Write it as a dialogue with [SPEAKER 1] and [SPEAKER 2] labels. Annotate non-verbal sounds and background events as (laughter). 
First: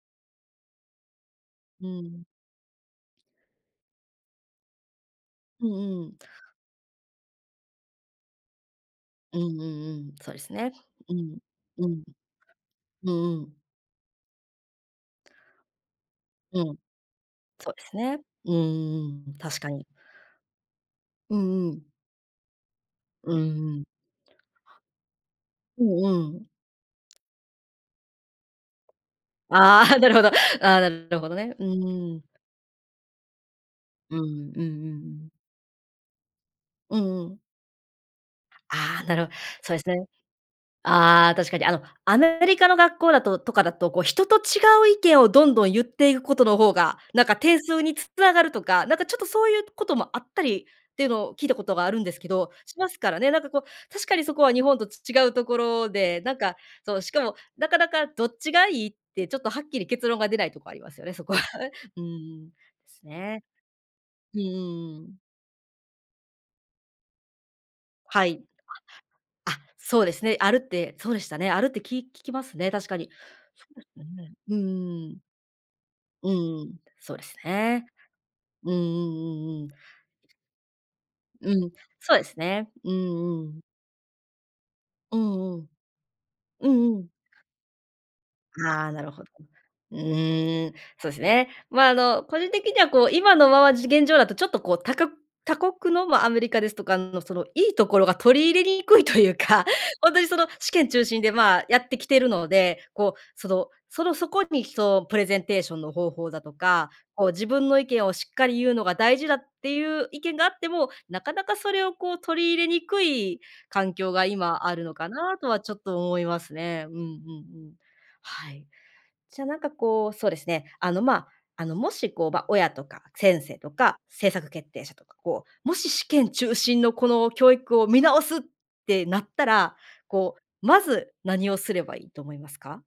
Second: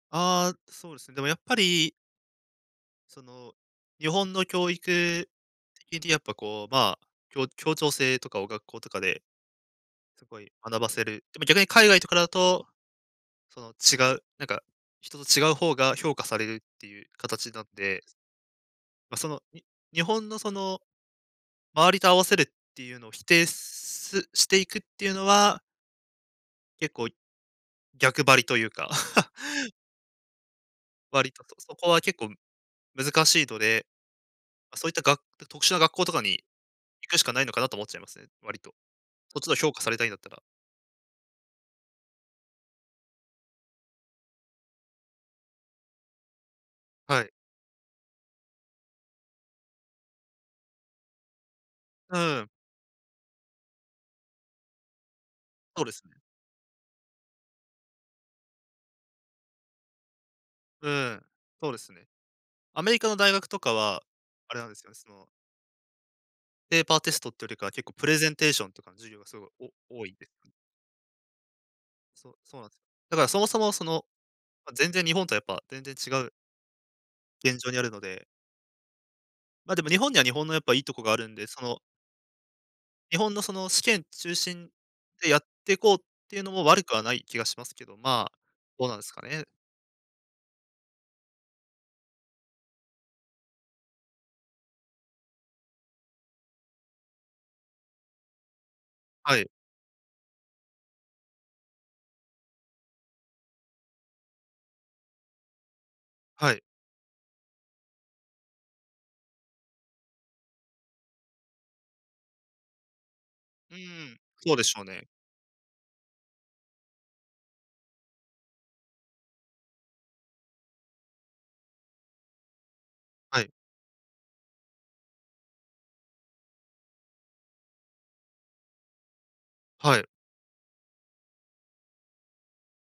[SPEAKER 1] ああ、そうですね、でも、やっぱ
[SPEAKER 2] う
[SPEAKER 1] り
[SPEAKER 2] ん。
[SPEAKER 1] その、日本の教育
[SPEAKER 2] うんう
[SPEAKER 1] 的に、
[SPEAKER 2] ん。
[SPEAKER 1] やっぱこう、まあ、きょ協調性とかを学校とかで、
[SPEAKER 2] うんうんうん、そうで
[SPEAKER 1] 凄
[SPEAKER 2] す
[SPEAKER 1] い
[SPEAKER 2] ね、
[SPEAKER 1] 学ばせ
[SPEAKER 2] う
[SPEAKER 1] る
[SPEAKER 2] ん、
[SPEAKER 1] でも、逆に
[SPEAKER 2] う
[SPEAKER 1] 海外
[SPEAKER 2] ん、
[SPEAKER 1] とかだと、
[SPEAKER 2] うんう
[SPEAKER 1] そ
[SPEAKER 2] ん。
[SPEAKER 1] の、違う何か、人と違う方が、評価されるっ
[SPEAKER 2] うん、
[SPEAKER 1] て言う形なん
[SPEAKER 2] そうです
[SPEAKER 1] で
[SPEAKER 2] ね、うー
[SPEAKER 1] ま、そ
[SPEAKER 2] ん、
[SPEAKER 1] の、
[SPEAKER 2] 確
[SPEAKER 1] に
[SPEAKER 2] かに。
[SPEAKER 1] 日本の、その、
[SPEAKER 2] うんうん。
[SPEAKER 1] 周りと合わせるって言うのを否
[SPEAKER 2] うー
[SPEAKER 1] 定、
[SPEAKER 2] ん。
[SPEAKER 1] すして行くっていうのは
[SPEAKER 2] うんうん。
[SPEAKER 1] 結構、逆張りと言うか。(chuckles)
[SPEAKER 2] ああ、なるほど、ああ、なるほ
[SPEAKER 1] 割
[SPEAKER 2] ど
[SPEAKER 1] と、
[SPEAKER 2] ね、う
[SPEAKER 1] そそこは結
[SPEAKER 2] ん。
[SPEAKER 1] 構、難しいので、
[SPEAKER 2] うん、うんうんう
[SPEAKER 1] そういったが
[SPEAKER 2] ん。
[SPEAKER 1] 特殊な学校とかに
[SPEAKER 2] う
[SPEAKER 1] 行く
[SPEAKER 2] ん
[SPEAKER 1] し
[SPEAKER 2] う
[SPEAKER 1] か
[SPEAKER 2] ん。
[SPEAKER 1] ないのかなと思っちゃいますね、割と、
[SPEAKER 2] ああ、なるほ
[SPEAKER 1] そっちが評
[SPEAKER 2] そう
[SPEAKER 1] 価
[SPEAKER 2] で
[SPEAKER 1] さ
[SPEAKER 2] す
[SPEAKER 1] れた
[SPEAKER 2] ね。
[SPEAKER 1] いんだったら。
[SPEAKER 2] ああ、確かに、あの、アメリカの学校だととかだと、こう人と違う意見をどんどん言って行く事の方が、
[SPEAKER 1] は
[SPEAKER 2] 何
[SPEAKER 1] い。
[SPEAKER 2] か、点数に繋がるとか、何か、ちょっとそう言う事もあったり、って言うのを聞いた事があるんで
[SPEAKER 1] う
[SPEAKER 2] すけ
[SPEAKER 1] ーん。
[SPEAKER 2] どしますからね、何かこう、確かに、そこは日本とち違う
[SPEAKER 1] そう
[SPEAKER 2] 所
[SPEAKER 1] ですね。
[SPEAKER 2] で、何か、そう、しかも、中々どっちが良いって、ちょっと、はっきり結論が出ない所あり
[SPEAKER 1] う
[SPEAKER 2] ますよね、
[SPEAKER 1] ん、
[SPEAKER 2] そこは、
[SPEAKER 1] そうです
[SPEAKER 2] (chuckles) うー
[SPEAKER 1] ね、
[SPEAKER 2] ん、
[SPEAKER 1] アメリ
[SPEAKER 2] す
[SPEAKER 1] カの大
[SPEAKER 2] ね、
[SPEAKER 1] 学とかは、
[SPEAKER 2] うんう
[SPEAKER 1] あれなんですよね、
[SPEAKER 2] んう
[SPEAKER 1] そ
[SPEAKER 2] ん。
[SPEAKER 1] のペーパーテストって言うよりかは、結構、プレ
[SPEAKER 2] は
[SPEAKER 1] ゼン
[SPEAKER 2] い、
[SPEAKER 1] テーションとかの授業が、凄い、
[SPEAKER 2] あ。あ、
[SPEAKER 1] お
[SPEAKER 2] そ
[SPEAKER 1] 多
[SPEAKER 2] うで
[SPEAKER 1] い
[SPEAKER 2] す
[SPEAKER 1] です
[SPEAKER 2] ね、
[SPEAKER 1] か？
[SPEAKER 2] あるって、そうでしたね、あるってき聞
[SPEAKER 1] そ
[SPEAKER 2] き
[SPEAKER 1] う、
[SPEAKER 2] ます
[SPEAKER 1] そうなん
[SPEAKER 2] ね、
[SPEAKER 1] ですよ、
[SPEAKER 2] 確かに、
[SPEAKER 1] だから、そもそ
[SPEAKER 2] そ
[SPEAKER 1] も、
[SPEAKER 2] う
[SPEAKER 1] そ
[SPEAKER 2] で
[SPEAKER 1] の、
[SPEAKER 2] すね、う
[SPEAKER 1] ま、全然
[SPEAKER 2] ー
[SPEAKER 1] 日
[SPEAKER 2] ん。
[SPEAKER 1] 本とやっぱ、全然違
[SPEAKER 2] う
[SPEAKER 1] う
[SPEAKER 2] んうん、そうです
[SPEAKER 1] 現状にあ
[SPEAKER 2] ね、
[SPEAKER 1] るので
[SPEAKER 2] うんうんうんうん。
[SPEAKER 1] ま、でも、日本には日本のやっぱ、良い所があるんで、
[SPEAKER 2] う
[SPEAKER 1] そ
[SPEAKER 2] ん、
[SPEAKER 1] の
[SPEAKER 2] そうですね、う
[SPEAKER 1] 日本の、
[SPEAKER 2] んう
[SPEAKER 1] そ
[SPEAKER 2] ん。
[SPEAKER 1] の、試験中心
[SPEAKER 2] う
[SPEAKER 1] でやっ
[SPEAKER 2] んうん、
[SPEAKER 1] ていこう、って言うのも
[SPEAKER 2] う
[SPEAKER 1] 悪
[SPEAKER 2] ん
[SPEAKER 1] く
[SPEAKER 2] う
[SPEAKER 1] は
[SPEAKER 2] ん。
[SPEAKER 1] ない気がしますけど、まあ、ど
[SPEAKER 2] あ
[SPEAKER 1] う
[SPEAKER 2] あ、
[SPEAKER 1] なん
[SPEAKER 2] な
[SPEAKER 1] です
[SPEAKER 2] る
[SPEAKER 1] か
[SPEAKER 2] ほど。
[SPEAKER 1] ね。
[SPEAKER 2] うーん、そうですね。まあ、あの、個人的にはこう、今のままじ現状だと、ちょっとこう他こ他国の、まあ、アメリカですとかの、その、良い所が取り入れにくいと言う
[SPEAKER 1] はい。
[SPEAKER 2] か、本当に、その、試験中心で、まあ、やって来ているので、こう、そのその、そこに、その、プレゼンテーションの方法だ
[SPEAKER 1] は
[SPEAKER 2] と
[SPEAKER 1] い。
[SPEAKER 2] か、こう自分の意見をしっかり言うのが大事だっていう意見があっても、中々それを、こう取り入れにくい、
[SPEAKER 1] うー
[SPEAKER 2] 環境
[SPEAKER 1] ん、
[SPEAKER 2] が、
[SPEAKER 1] そうで
[SPEAKER 2] 今あ
[SPEAKER 1] しょ
[SPEAKER 2] る
[SPEAKER 1] う
[SPEAKER 2] の
[SPEAKER 1] ね。
[SPEAKER 2] かなとはちょっと思いますね。うんうんうん。はい。じゃあ、何かこう、そうですね、あのま、あのもしこう、ま、親とか、先
[SPEAKER 1] はい。
[SPEAKER 2] 生とか、政策決定者とか、こう、もし試験中心の、この教育を見直すってなったら、
[SPEAKER 1] はい。
[SPEAKER 2] こう、まず何をすれば良いと思いますか？